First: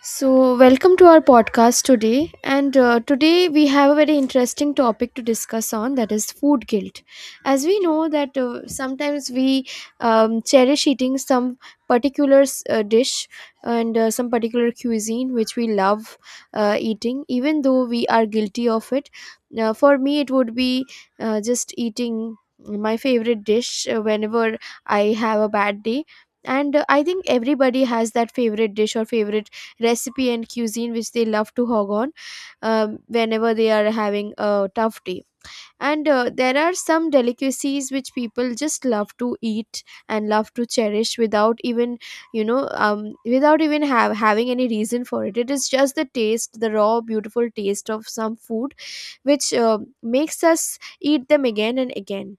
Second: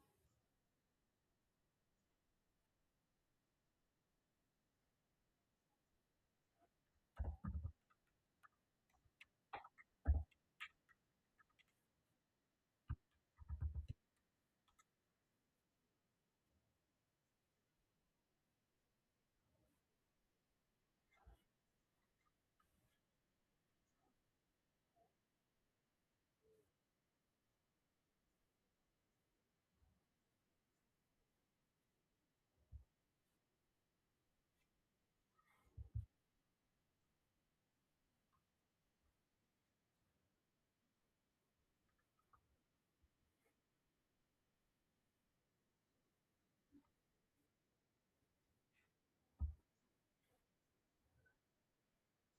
So, welcome to our podcast today. And today we have a very interesting topic to discuss on that is food guilt. As we know that sometimes we cherish eating some particular dish and some particular cuisine which we love eating, even though we are guilty of it. Now, for me, it would be just eating my favorite dish whenever I have a bad day. And I think everybody has that favorite dish or favorite recipe and cuisine which they love to hog on whenever they are having a tough day. And there are some delicacies which people just love to eat and love to cherish without even, without even having any reason for it. It is just the taste, the raw, beautiful taste of some food which makes us eat them again and again.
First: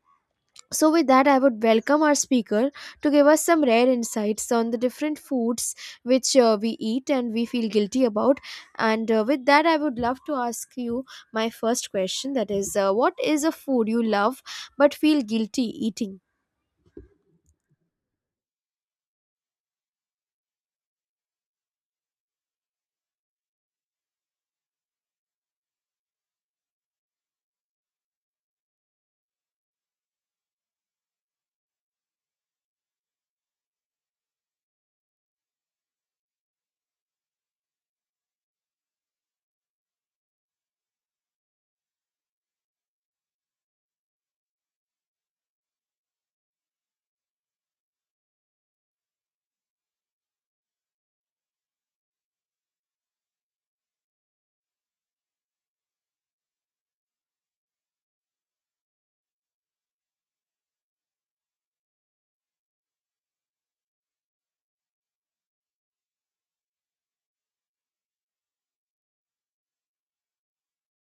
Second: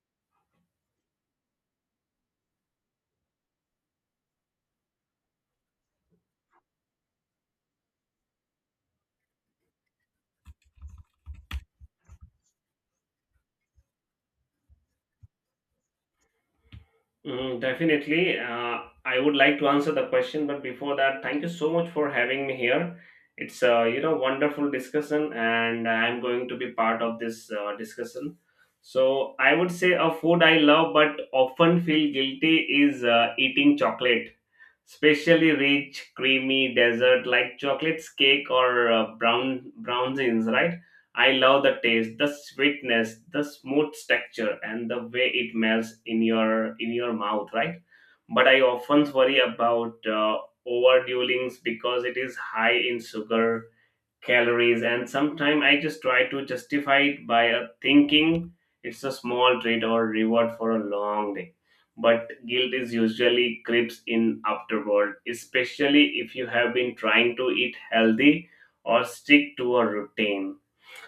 So, with that, I would welcome our speaker to give us some rare insights on the different foods which we eat and we feel guilty about. And with that, I would love to ask you my first question, that is, what is a food you love but feel guilty eating? Mm, definitely. I would like to answer the question, but before that, thank you so much for having me here. It's a wonderful discussion, and I'm going to be part of this discussion. So I would say a food I love but often feel guilty is eating chocolate, especially rich, creamy dessert like chocolates cake or brownies, right? I love the taste, the sweetness, the smooth texture, and the way it melts in your mouth, right? But I often worry about overdueling because it is high in sugar calories, and sometimes I just try to justify it by thinking it's a small treat or reward for a long day. But guilt is usually creeps in afterward, especially if you have been trying to eat healthy or stick to a routine.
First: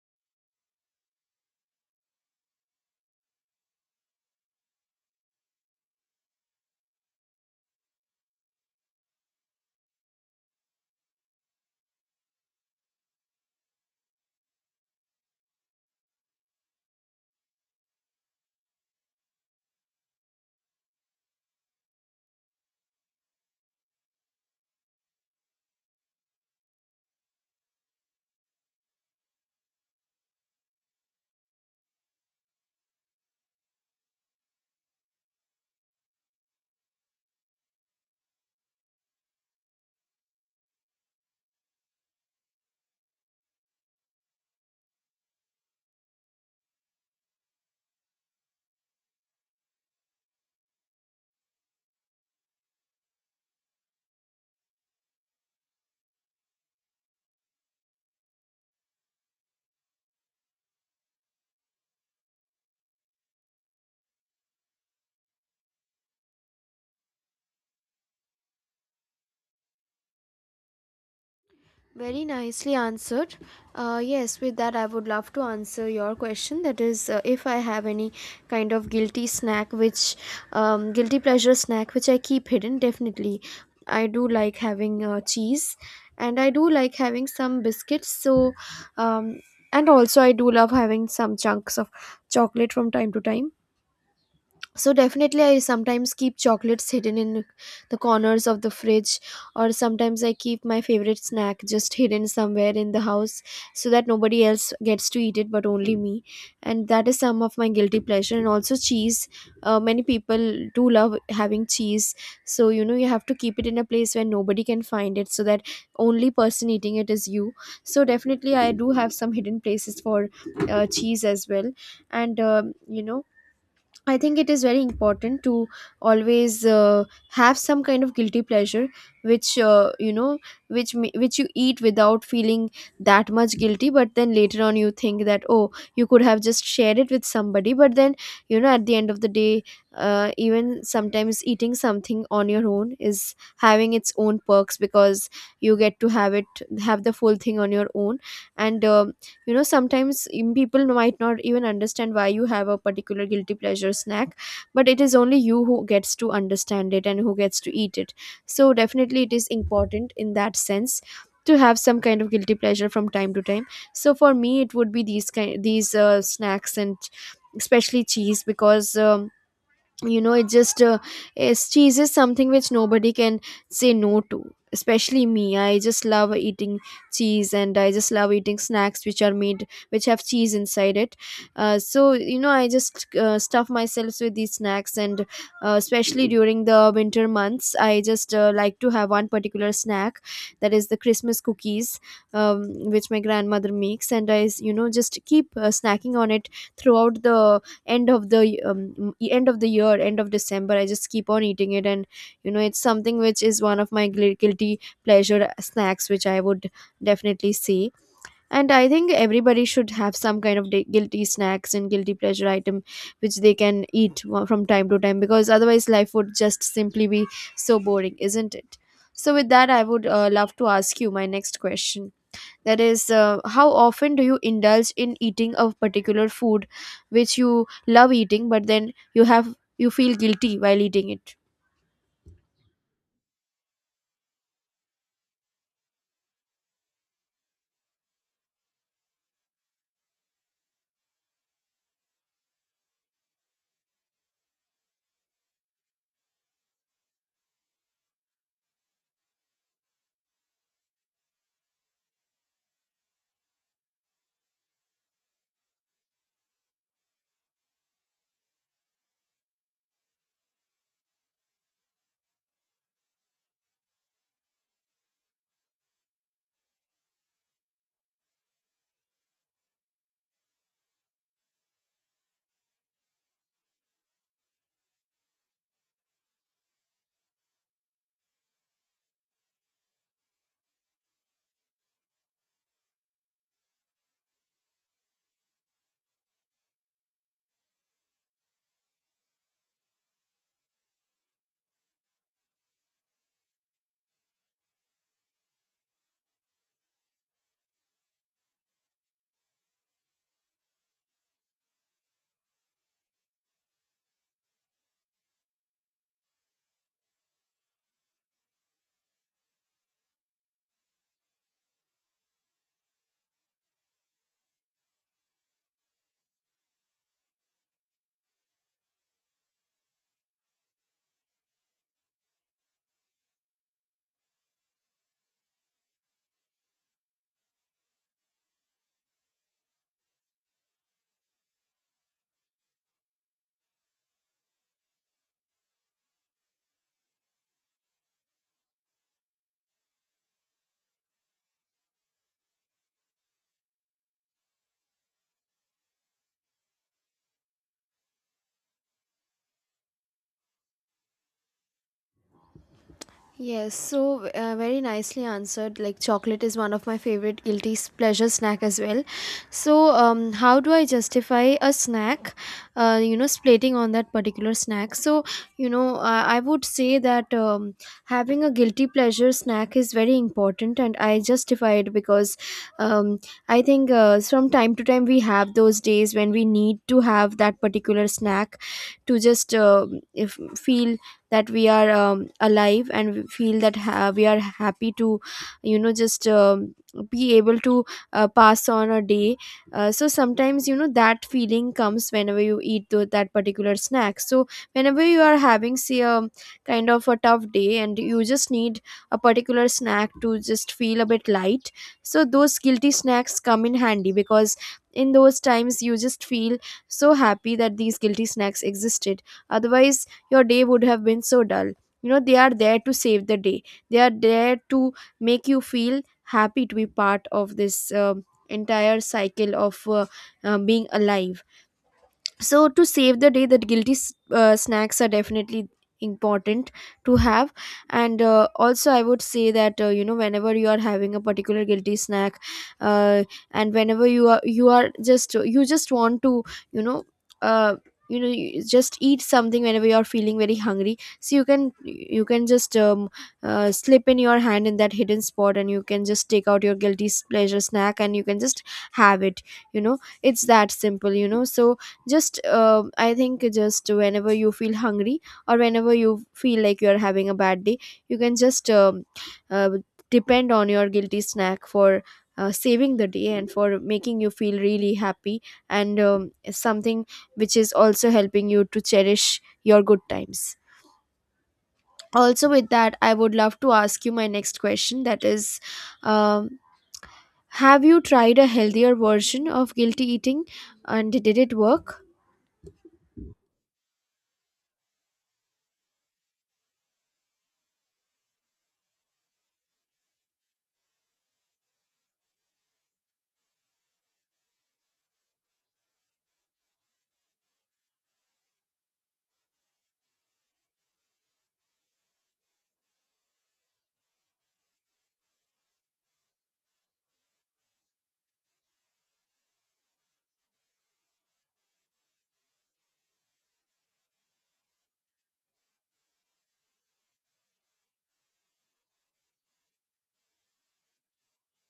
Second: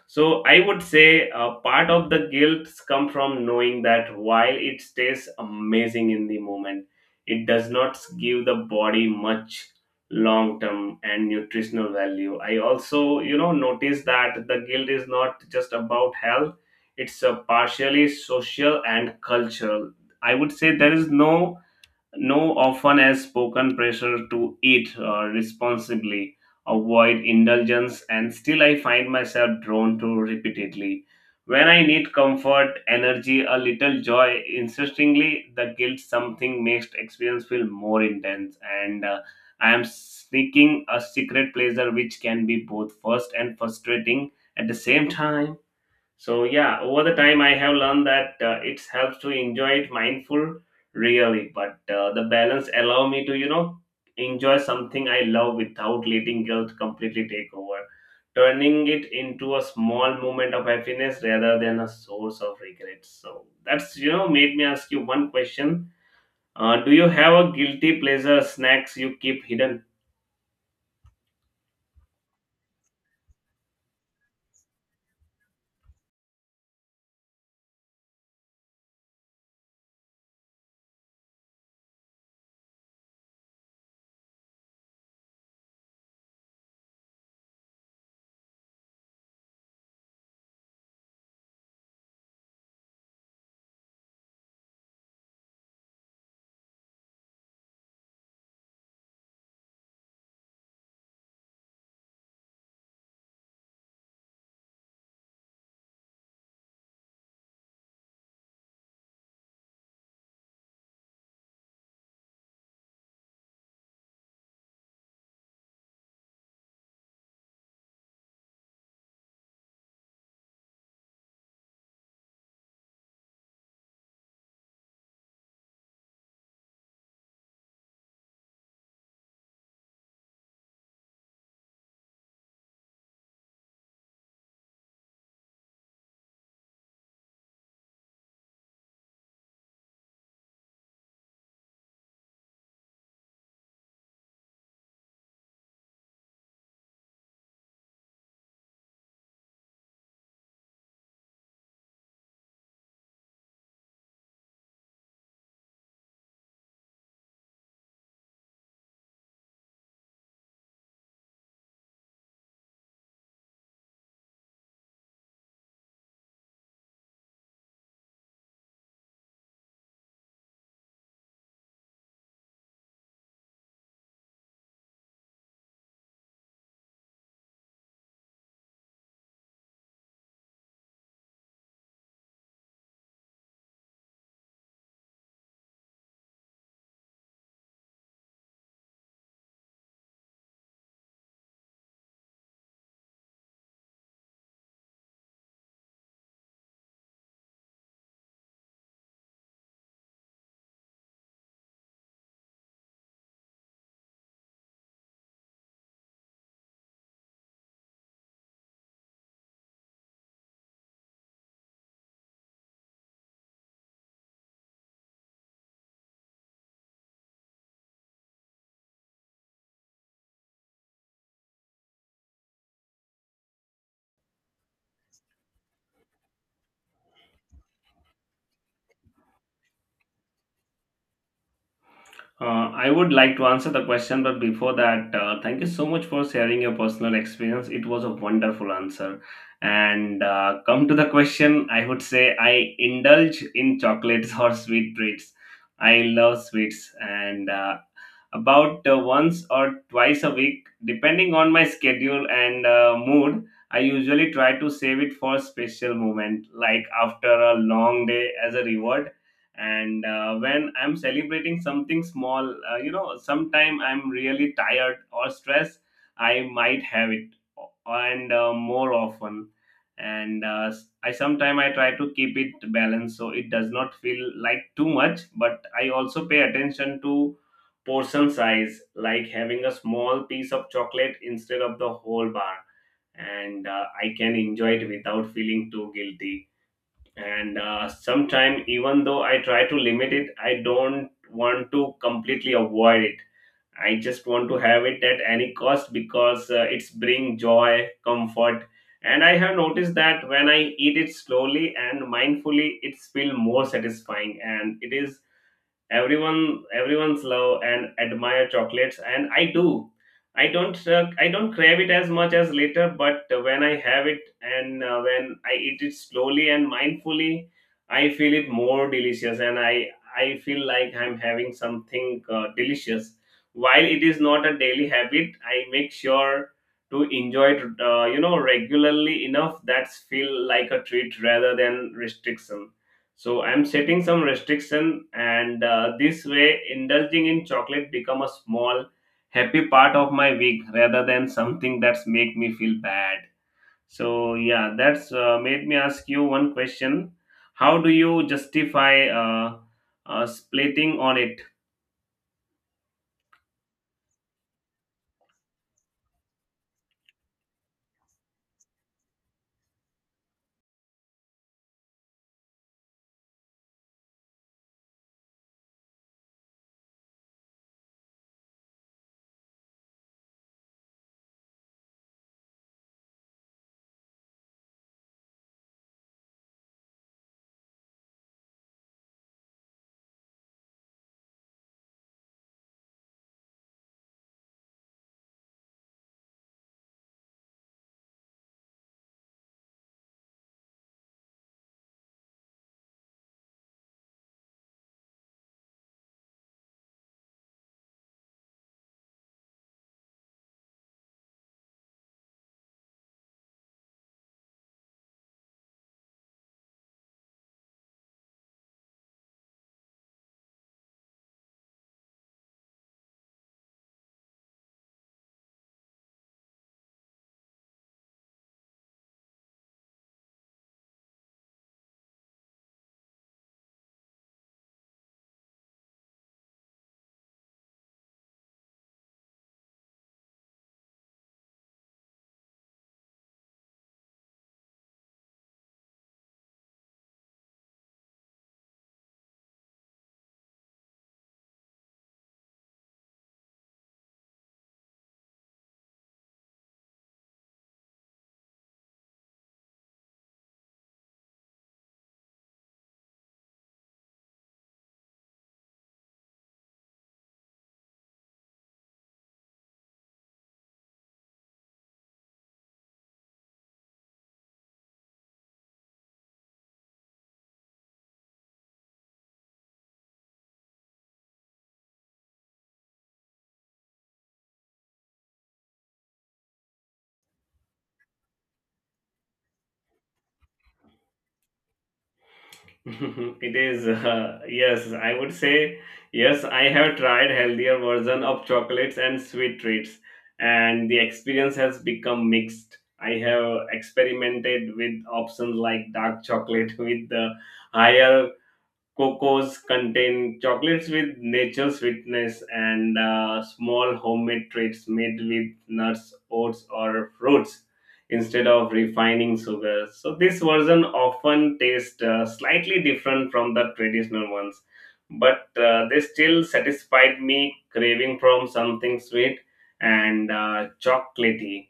So I would say part of the guilt come from knowing that while it stays amazing in the moment, it does not give the body much long term and nutritional value. I also, notice that the guilt is not just about health; it's partially social and cultural. I would say there is no often as spoken pressure to eat responsibly, avoid indulgence, and still I find myself drawn to repeatedly. When I need comfort, energy, a little joy, insistingly, the guilt something makes experience feel more intense, and I am seeking a secret pleasure which can be both first and frustrating at the same time. So yeah, over the time I have learned that it helps to enjoy it mindful, really. But the balance allow me to enjoy something I love without letting guilt completely take over, turning it into a small moment of happiness rather than a source of regret. So that's made me ask you one question. Do you have a guilty pleasure snacks you keep hidden? Very nicely answered. Yes, with that, I would love to answer your question. That is, if I have any kind of guilty snack, which guilty pleasure snack, which I keep hidden, definitely. I do like having cheese, and I do like having some biscuits. So, um, and also, I do love having some chunks of chocolate from time to time. So definitely I sometimes keep chocolates hidden in the corners of the fridge, or sometimes I keep my favorite snack just hidden somewhere in the house so that nobody else gets to eat it but only me, and that is some of my guilty pleasure. And also cheese, many people do love having cheese, so you know you have to keep it in a place where nobody can find it, so that only person eating it is you. So definitely I do have some hidden places for cheese as well. And you know, I think it is very important to always have some kind of guilty pleasure, which you know, which ma- which you eat without feeling that much guilty. But then later on, you think that, oh, you could have just shared it with somebody. But then, you know, at the end of the day, even sometimes eating something on your own is having its own perks because you get to have the full thing on your own, and you know, sometimes people might not even understand why you have a particular guilty pleasure snack, but it is only you who gets to understand it and who gets to eat it. So definitely it is important in that sense to have some kind of guilty pleasure from time to time. So for me it would be these snacks, and especially cheese because you know, it just is cheese is something which nobody can say no to, especially me. I just love eating cheese, and I just love eating snacks which are made which have cheese inside it. So you know I just stuff myself with these snacks, and especially during the winter months I just like to have one particular snack, that is the Christmas cookies, um, which my grandmother makes, and you know, just keep snacking on it throughout the end of the year, end of December. I just keep on eating it. And you know, it's something which is one of my guilty pleasure snacks which I would definitely see. And I think everybody should have some kind of guilty snacks and guilty pleasure item which they can eat from time to time, because otherwise life would just simply be so boring, isn't it? So with that I would love to ask you my next question, that is, how often do you indulge in eating a particular food which you love eating, but then you feel guilty while eating it? I would like to answer the question, but before that, thank you so much for sharing your personal experience. It was a wonderful answer. And come to the question, I would say I indulge in chocolates or sweet treats. I love sweets, and about once or twice a week, depending on my schedule and mood, I usually try to save it for a special moment, like after a long day as a reward, and when I'm celebrating something small. You know, sometime I'm really tired or stressed, I might have it, and more often and I sometime I try to keep it balanced so it does not feel like too much. But I also pay attention to portion size, like having a small piece of chocolate instead of the whole bar, and I can enjoy it without feeling too guilty. And sometime, even though I try to limit it, I don't want to completely avoid it. I just want to have it at any cost because it's bring joy comfort, and I have noticed that when I eat it slowly and mindfully, it's feel more satisfying. And it is everyone's love and admire chocolates, and I do. I don't crave it as much as later, but when I have it and when I eat it slowly and mindfully, I feel it more delicious, and I feel like I'm having something delicious. While it is not a daily habit, I make sure to enjoy it regularly enough that's feel like a treat rather than restriction. So I'm setting some restriction, and this way, indulging in chocolate become a small, happy part of my week rather than something that's make me feel bad. So yeah, that's made me ask you one question: how do you justify splitting on it? Yes, so very nicely answered. Like chocolate is one of my favorite pleasure snack as well. So, how do I justify a snack? You know, splating on that particular snack. So, you know, I would say that having a guilty pleasure snack is very important, and I justify it because um, I think from time to time we have those days when we need to have that particular snack to just if feel that we are alive, and we feel that we are happy to you know just be able to pass on a day. So sometimes you know that feeling comes whenever you eat that particular snack. So whenever you are having, say, a kind of a tough day and you just need a particular snack to just feel a bit light, so those guilty snacks come in handy because in those times you just feel so happy that these guilty snacks existed. Otherwise your day would have been so dull. You know, they are there to save the day, they are there to make you feel happy to be part of this entire cycle of being alive. So to save the day, that snacks are definitely important to have. And also I would say that you know, whenever you are having a particular guilty snack, uh, and whenever you just want to, you know uh, you just eat something whenever you are feeling very hungry, so you can just slip in your hand in that hidden spot, and you can just take out your pleasure snack, and you can just have it, you know, it's that simple, you know. So just I think, just whenever you feel hungry or whenever you feel like you're having a bad day, you can just uh, depend on your guilty snack for saving the day and for making you feel really happy, and something which is also helping you to cherish your good times. Also, with that, I would love to ask you my next question, that is, um, have you tried a healthier version of guilty eating, and did it work? It is, yes, I would say, yes, I have tried healthier version of chocolates and sweet treats, and the experience has become mixed. I have experimented with options like dark chocolate with the higher Cocos contain chocolates with natural sweetness and small homemade treats made with nuts, oats, or fruits instead of refining sugar. So, this version often tastes slightly different from the traditional ones, but they still satisfied me craving from something sweet and chocolatey.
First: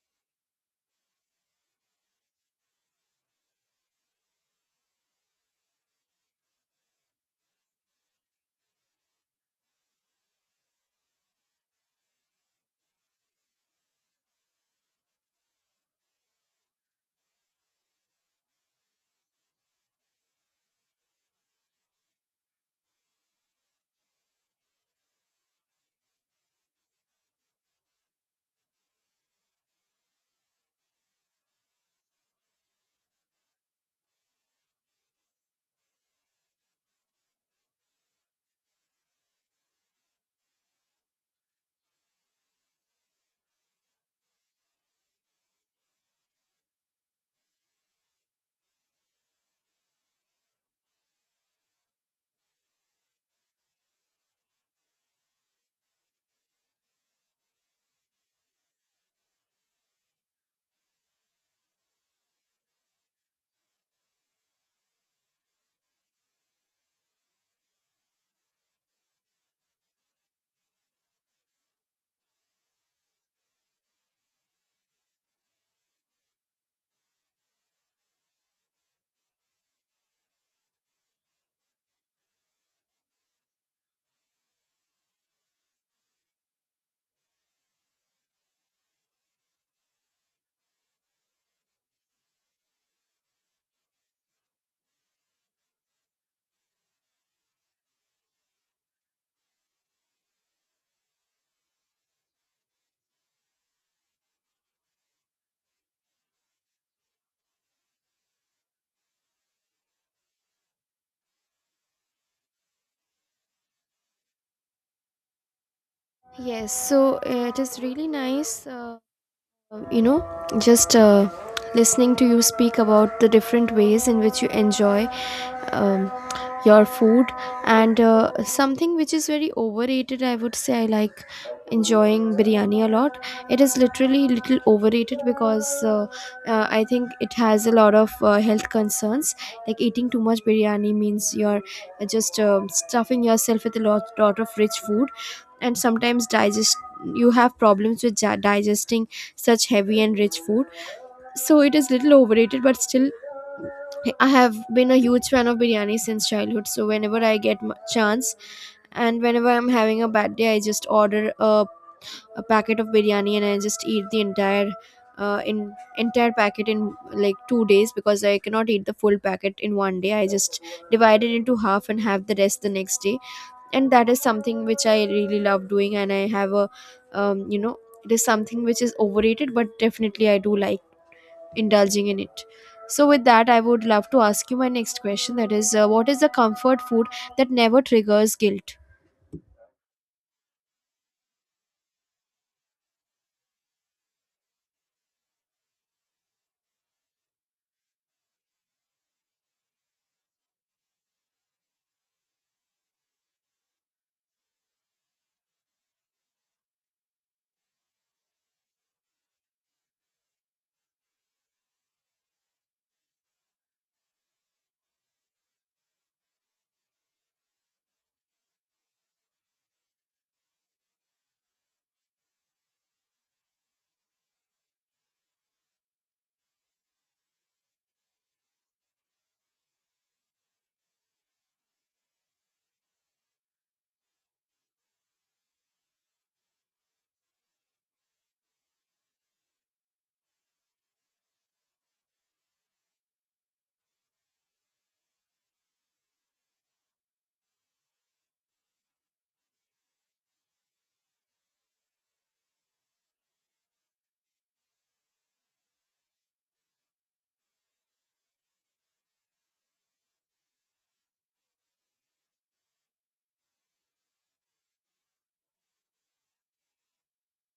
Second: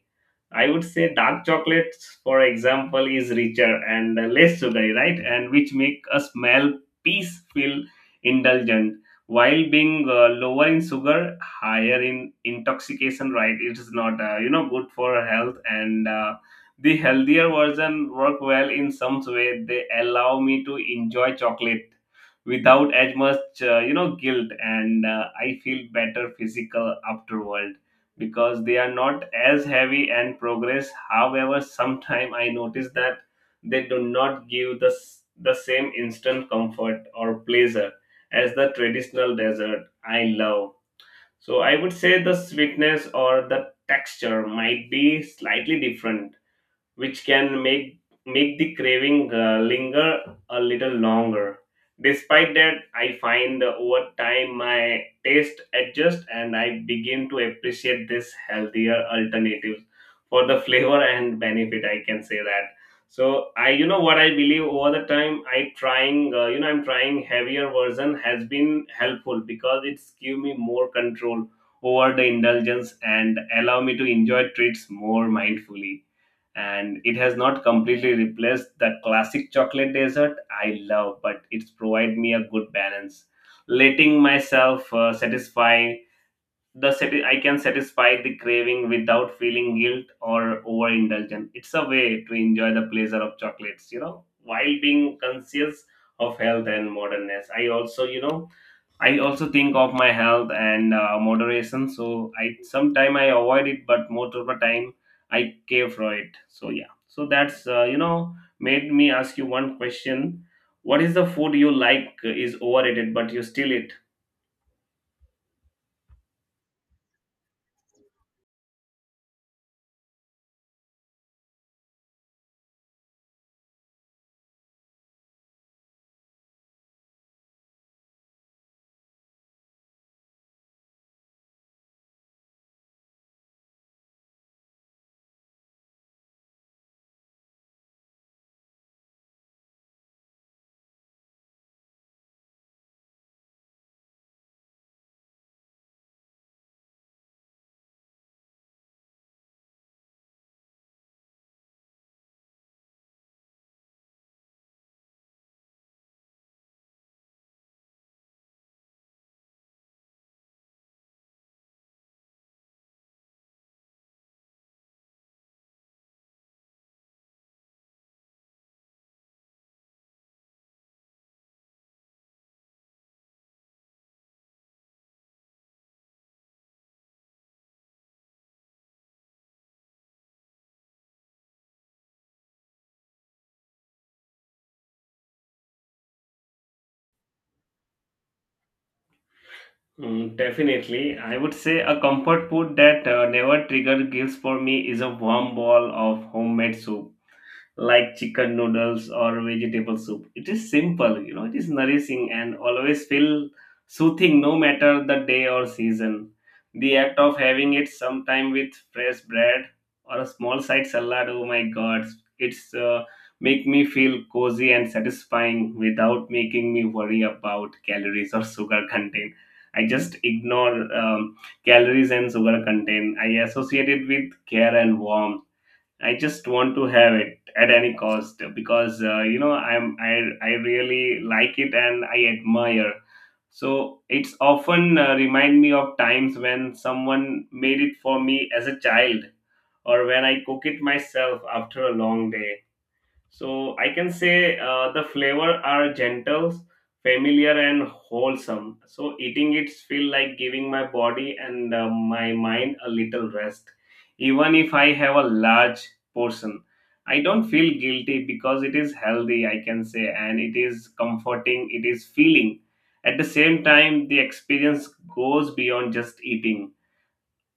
I would say dark chocolates, for example, is richer and less sugary, right? And which make a smell piece feel indulgent, while being lower in sugar, higher in intoxication, right? It is not, good for health. And the healthier version work well in some way. They allow me to enjoy chocolate without as much, guilt, and I feel better physical afterward because they are not as heavy and progress. However, sometimes I notice that they do not give the, the same instant comfort or pleasure as the traditional dessert I love. So I would say the sweetness or the texture might be slightly different, which can make the craving linger a little longer. Despite that, I find over time my taste adjusts, and I begin to appreciate this healthier alternatives for the flavor and benefit. I can say that. So what I believe over the time, I'm trying heavier version has been helpful because it's give me more control over the indulgence and allow me to enjoy treats more mindfully. And it has not completely replaced the classic chocolate dessert I love, but it's provided me a good balance, letting myself satisfy the I can satisfy the craving without feeling guilt or overindulgent. It's a way to enjoy the pleasure of chocolates, while being conscious of health and modernness. I also, I also think of my health and moderation. So I avoid it, but most of the time I care for it. So yeah. So that's made me ask you one question. What is the food you like is overrated, but you still eat? Yes, so it is really nice, you know, just listening to you speak about the different ways in which you enjoy um, your food. And something which is very overrated, I would say, I like enjoying biryani a lot. It is literally little overrated because I think it has a lot of health concerns. Like eating too much biryani means you're just stuffing yourself with a lot, lot of rich food, and sometimes digest you have problems with digesting such heavy and rich food. So it is little overrated, but still I have been a huge fan of biryani since childhood. So whenever I get chance and whenever I'm having a bad day, I just order a packet of biryani, and I just eat the uh, in entire packet in like 2 days, because I cannot eat the full packet in one day. I just divide it into half and have the rest the next day, and that is something which I really love doing. And I have a you know, it is something which is overrated, but definitely I do like indulging in it. So with that I would love to ask you my next question, that is, what is the comfort food that never triggers guilt? Mm, definitely, I would say a comfort food that never trigger guilt for me is a warm bowl of homemade soup like chicken noodles or vegetable soup. It is simple, it is nourishing and always feel soothing no matter the day or season. The act of having it sometime with fresh bread or a small side salad, oh my god, it's make me feel cozy and satisfying without making me worry about calories or sugar content. I just ignore calories and sugar content. I associate it with care and warmth. I just want to have it at any cost because I'm I really like it and I admire. So it's often remind me of times when someone made it for me as a child or when I cook it myself after a long day. So I can say the flavor are gentle, familiar, and wholesome. So eating it feel like giving my body and my mind a little rest. Even if I have a large portion, I don't feel guilty because it is healthy. I can say, and it is comforting. It is feeling. At the same time, the experience goes beyond just eating,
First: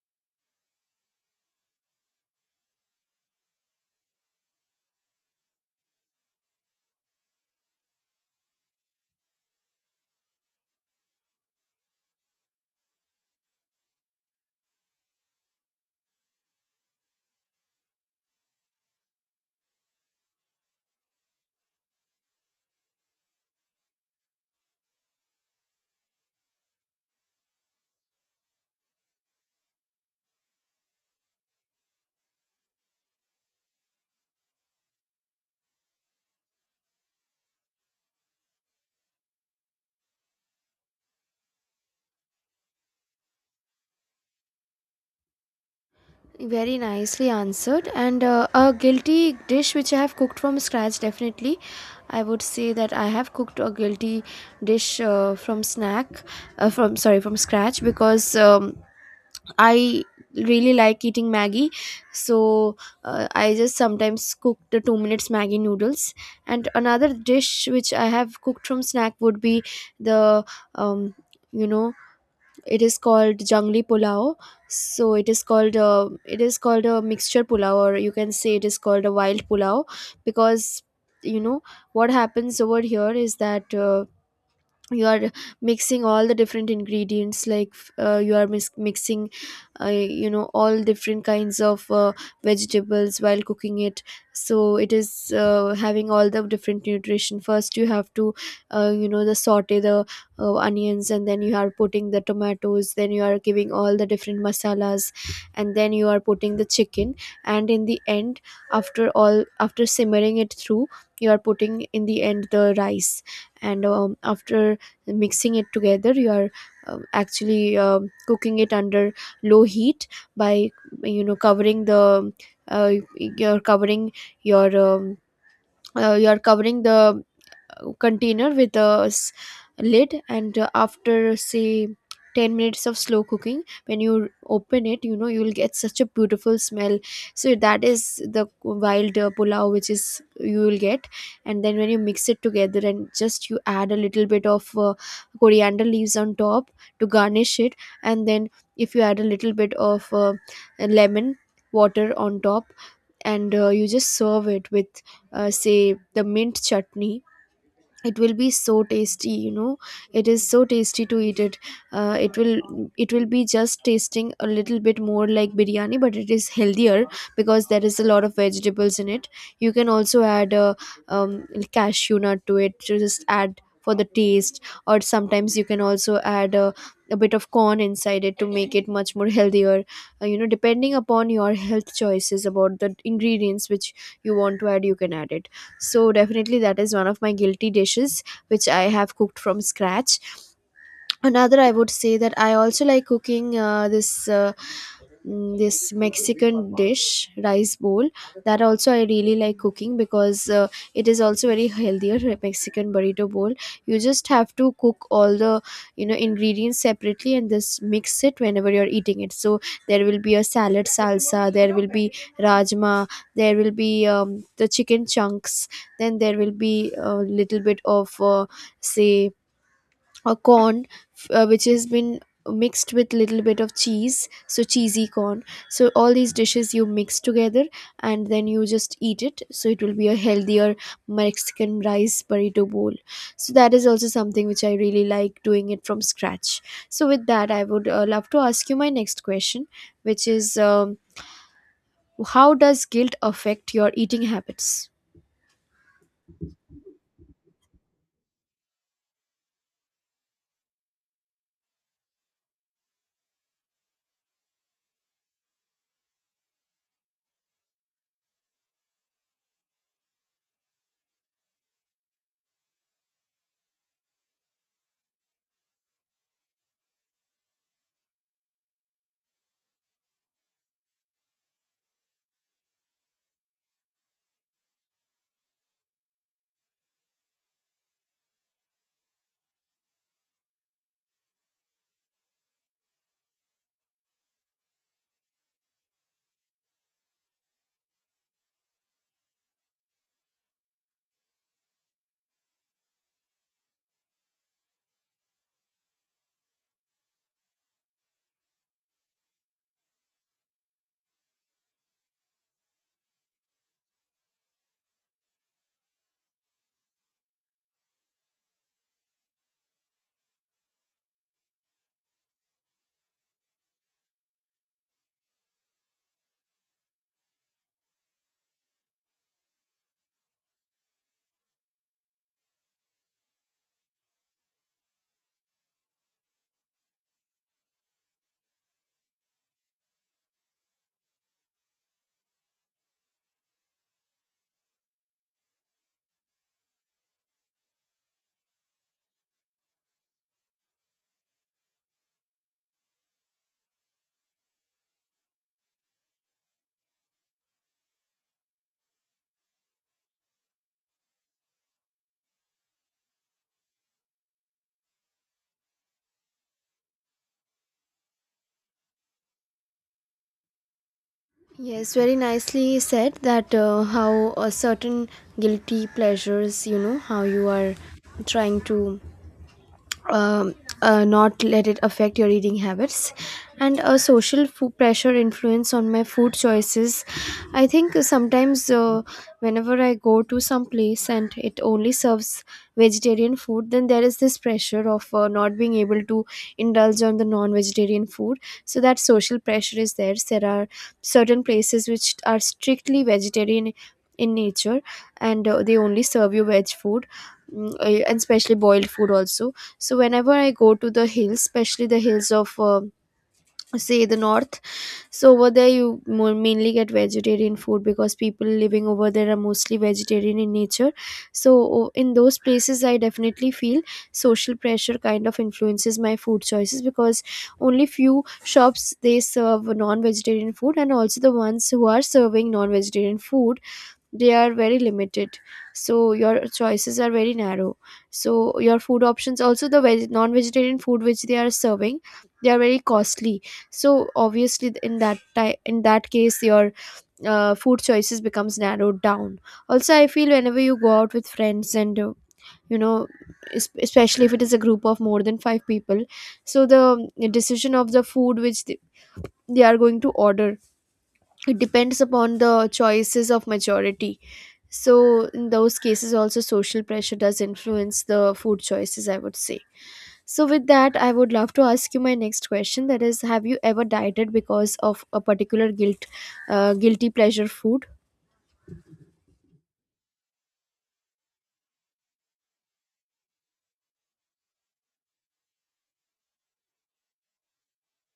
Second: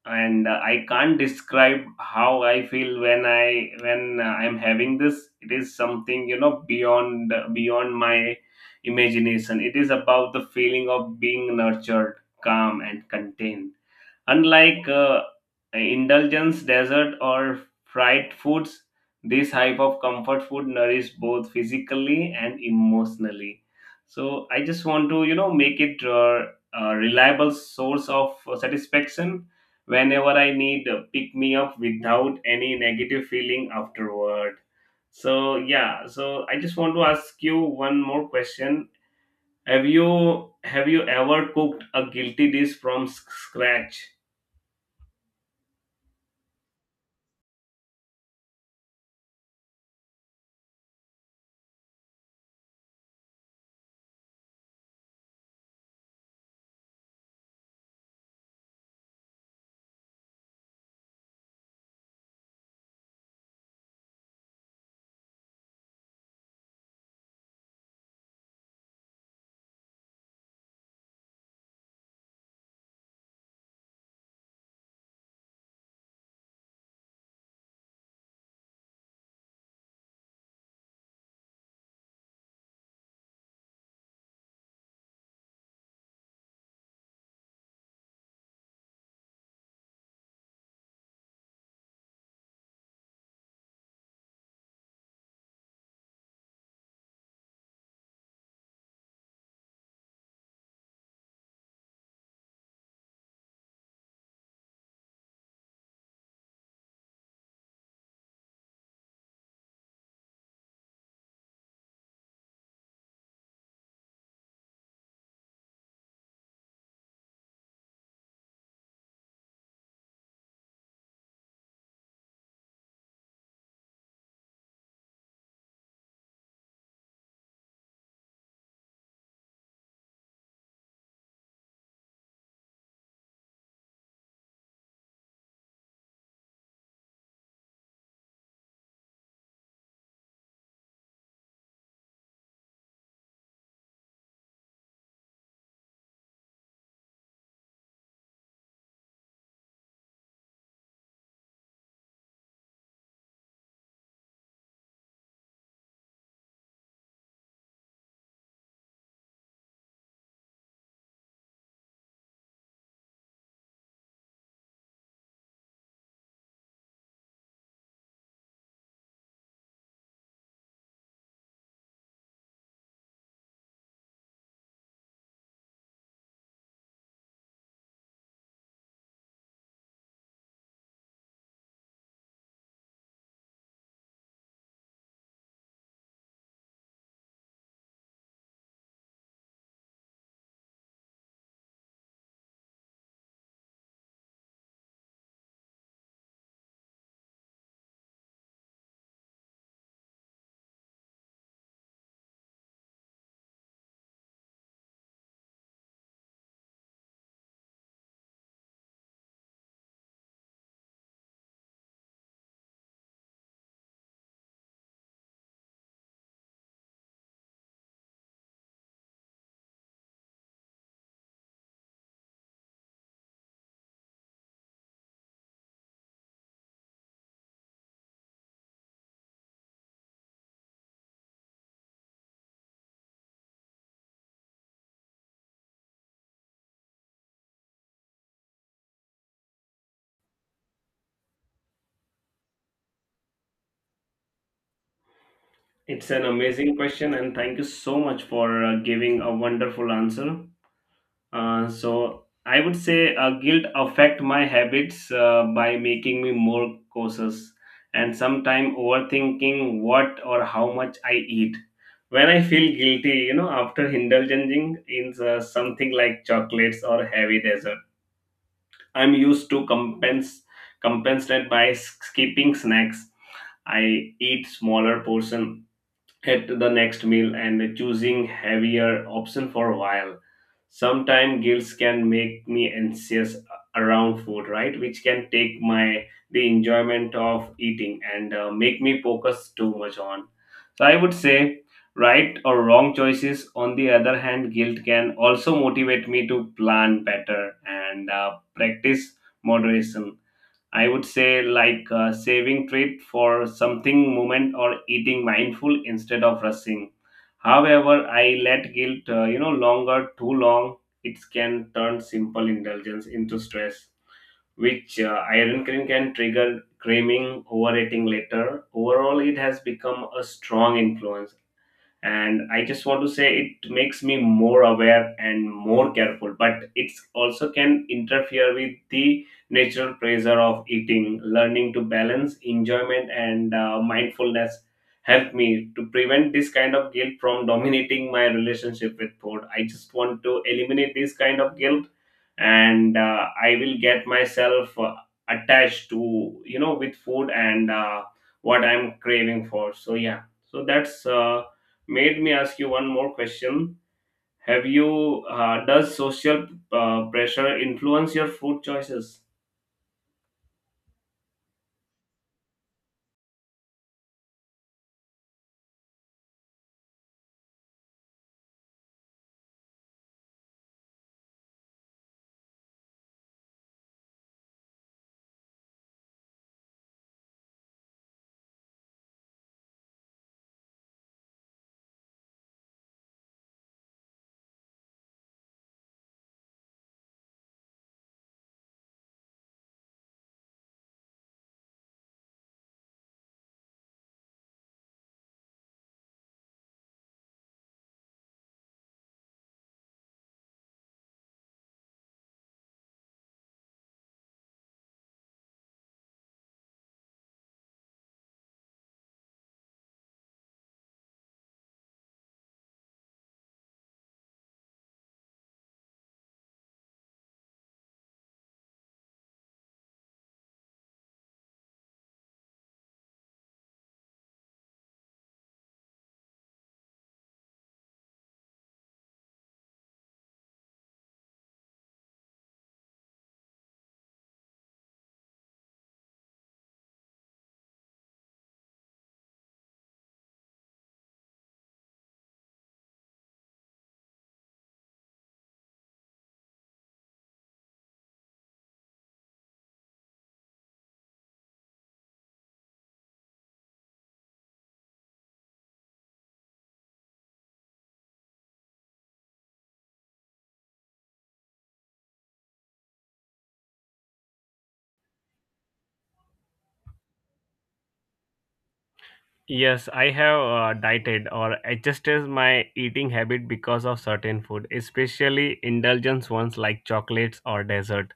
and I can't describe how I feel when I'm having this. It is something beyond my imagination. It is about the feeling of being nurtured, calm, and contained. Unlike indulgence, dessert, or fried foods, this type of comfort food nourishes both physically and emotionally. So I just want to, make it a reliable source of satisfaction whenever I need a pick me up without any negative feeling afterward. So yeah, so I just want to ask you one more question. Have you ever cooked a guilty dish from scratch? Very nicely answered. And a guilty dish which I have cooked from scratch, definitely, I would say that I have cooked a guilty dish from snack from sorry from scratch, because I really like eating Maggie, so I just sometimes cook the 2 minutes Maggie noodles. And another dish which I have cooked from snack would be the um, you know, it is called jangli pulao. So it is called a mixture pulao, or you can say it is called a wild pulao, because you know what happens over here is that. You are mixing all the different ingredients like you are mixing all different kinds of vegetables while cooking it, so it is having all the different nutrition. First you have to the saute the onions, and then you are putting the tomatoes, then you are giving all the different masalas, and then you are putting the chicken, and in the end, after simmering it through, you are putting in the end the rice. And after mixing it together, you are actually cooking it under low heat by covering the you're covering your you're covering the container with a lid. And after say 10 minutes of slow cooking, when you open it, you know, you'll get such a beautiful smell. So that is the wild pulao which is you will get. And then when you mix it together and just you add a little bit of coriander leaves on top to garnish it, and then if you add a little bit of lemon water on top, and you just serve it with say the mint chutney, it will be so tasty, you know, it is so tasty to eat it. It will, it will be just tasting a little bit more like biryani, but it is healthier because there is a lot of vegetables in it. You can also add a um, cashew nut to it to just add for the taste, or sometimes you can also add a bit of corn inside it to make it much more healthier. Depending upon your health choices about the ingredients which you want to add, you can add it. So definitely that is one of my guilty dishes which I have cooked from scratch. Another, I would say that I also like cooking this this Mexican dish rice bowl. That also I really like cooking because it is also very healthier, a Mexican burrito bowl. You just have to cook all the ingredients separately and just mix it whenever you're eating it, so there will be a salad salsa, there will be rajma, there will be the chicken chunks, then there will be a little bit of say a corn which has been mixed with little bit of cheese, so cheesy corn. So all these dishes you mix together and then you just eat it, so it will be a healthier Mexican rice burrito bowl. So that is also something which I really like doing it from scratch. So with that, I would love to ask you my next question, which is how does guilt affect your eating habits? It's an amazing question, and thank you so much for giving a wonderful answer. So, I would say guilt affect my habits by making me more cautious and sometimes overthinking what or how much I eat. When I feel guilty, after indulging in something like chocolates or heavy dessert, I'm used to compense compensate by skipping snacks. I eat smaller portion at the next meal and choosing heavier option for a while. Sometimes guilt can make me anxious around food, right, which can take my the enjoyment of eating and make me focus too much on, so I would say, right or wrong choices. On the other hand, guilt can also motivate me to plan better and practice moderation. I would say like saving treat for something moment or eating mindful instead of rushing. However, I let guilt, longer too long, it can turn simple indulgence into stress, which iron can trigger craving, overeating later. Overall, it has become a strong influence, and I just want to say it makes me more aware and more careful, but it also can interfere with the natural pleasure of eating. Learning to balance enjoyment and mindfulness helped me to prevent this kind of guilt from dominating my relationship with food. I just want to eliminate this kind of guilt, and I will get myself attached to with food and what I'm craving for. So yeah, so that's made me ask you one more question. Have you Does social pressure influence your food choices? Yes, very nicely said that how a certain guilty pleasures, you know, how you are trying to um, not let it affect your eating habits. And a social food pressure influence on my food choices, I think sometimes, whenever I go to some place and it only serves vegetarian food, then there is this pressure of not being able to indulge on the non-vegetarian food. So that social pressure is there. There are certain places which are strictly vegetarian in nature, and they only serve you veg food, and especially boiled food also. So whenever I go to the hills, especially the hills of say the north, so over there you mainly get vegetarian food because people living over there are mostly vegetarian in nature. So in those places, I definitely feel social pressure kind of influences my food choices because only few shops they serve non-vegetarian food, and also the ones who are serving non-vegetarian food, they are very limited, so your choices are very narrow. So your food options, also the non-vegetarian food which they are serving, they are very costly. So obviously in that in that case your food choices becomes narrowed down. Also I feel whenever you go out with friends and you know especially if it is a group of more than 5 people, so the decision of the food which they are going to order, it depends upon the choices of majority. So in those cases, also social pressure does influence the food choices, I would say. So with that, I would love to ask you my next question. That is, have you ever dieted because of a particular guilt, guilty pleasure food? Yes, I have dieted or adjusted my eating habit because of certain food, especially indulgence ones like chocolates or dessert.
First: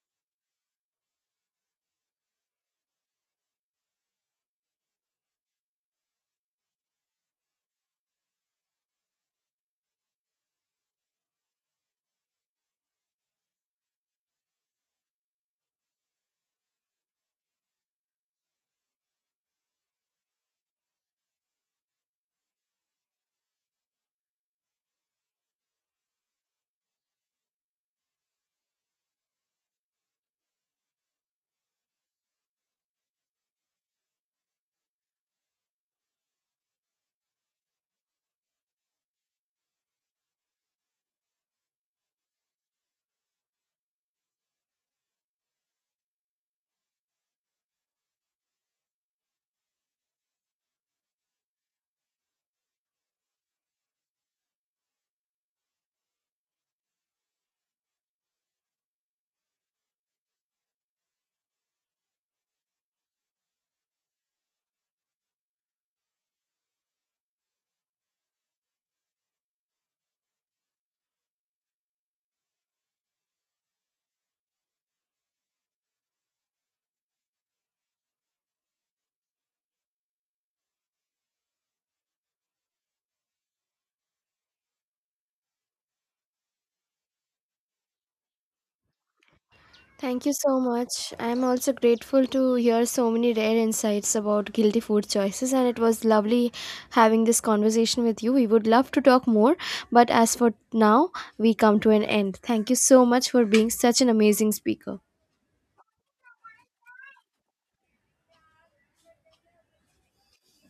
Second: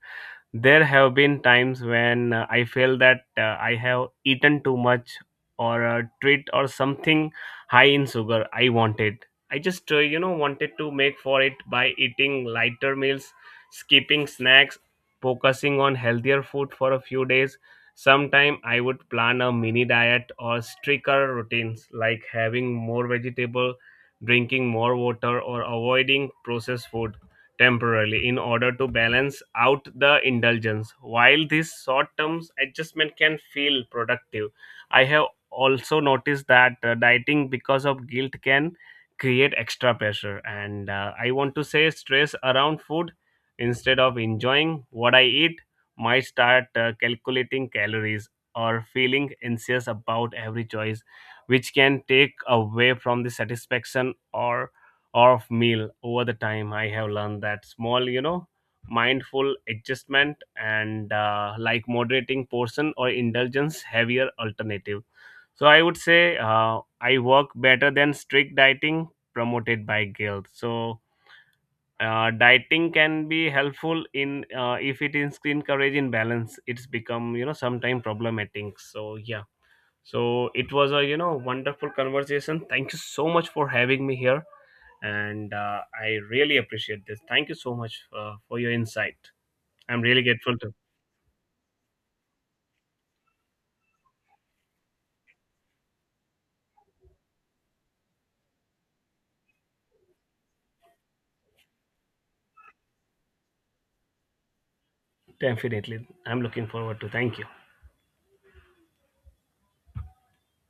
There have been times when I feel that I have eaten too much or a treat or something high in sugar I wanted. I just, wanted to make for it by eating lighter meals, skipping snacks, focusing on healthier food for a few days. Sometime I would plan a mini diet or stricter routines like having more vegetable, drinking more water, or avoiding processed food temporarily in order to balance out the indulgence. While this short term adjustment can feel productive, I have also noticed that dieting because of guilt can create extra pressure. And I want to say stress around food instead of enjoying what I eat might start calculating calories or feeling anxious about every choice which can take away from the satisfaction or of meal. Over the time I have learned that small, mindful adjustment and like moderating portion or indulgence heavier alternative, so I would say I work better than strict dieting promoted by guilt. So dieting can be helpful in if it is encouraging balance, it's become sometimes problematic. So yeah, so it was a wonderful conversation. Thank you so much for having me here, and I really appreciate this. Thank you so much for your insight. I'm really Thank you grateful so to. much. I'm also grateful to hear so many rare insights about guilty food choices, and it was lovely having this conversation with you. We would love to talk more, but as for now, we come to an end. Thank you so much for being such an amazing speaker. Definitely, I'm looking forward to. Thank you.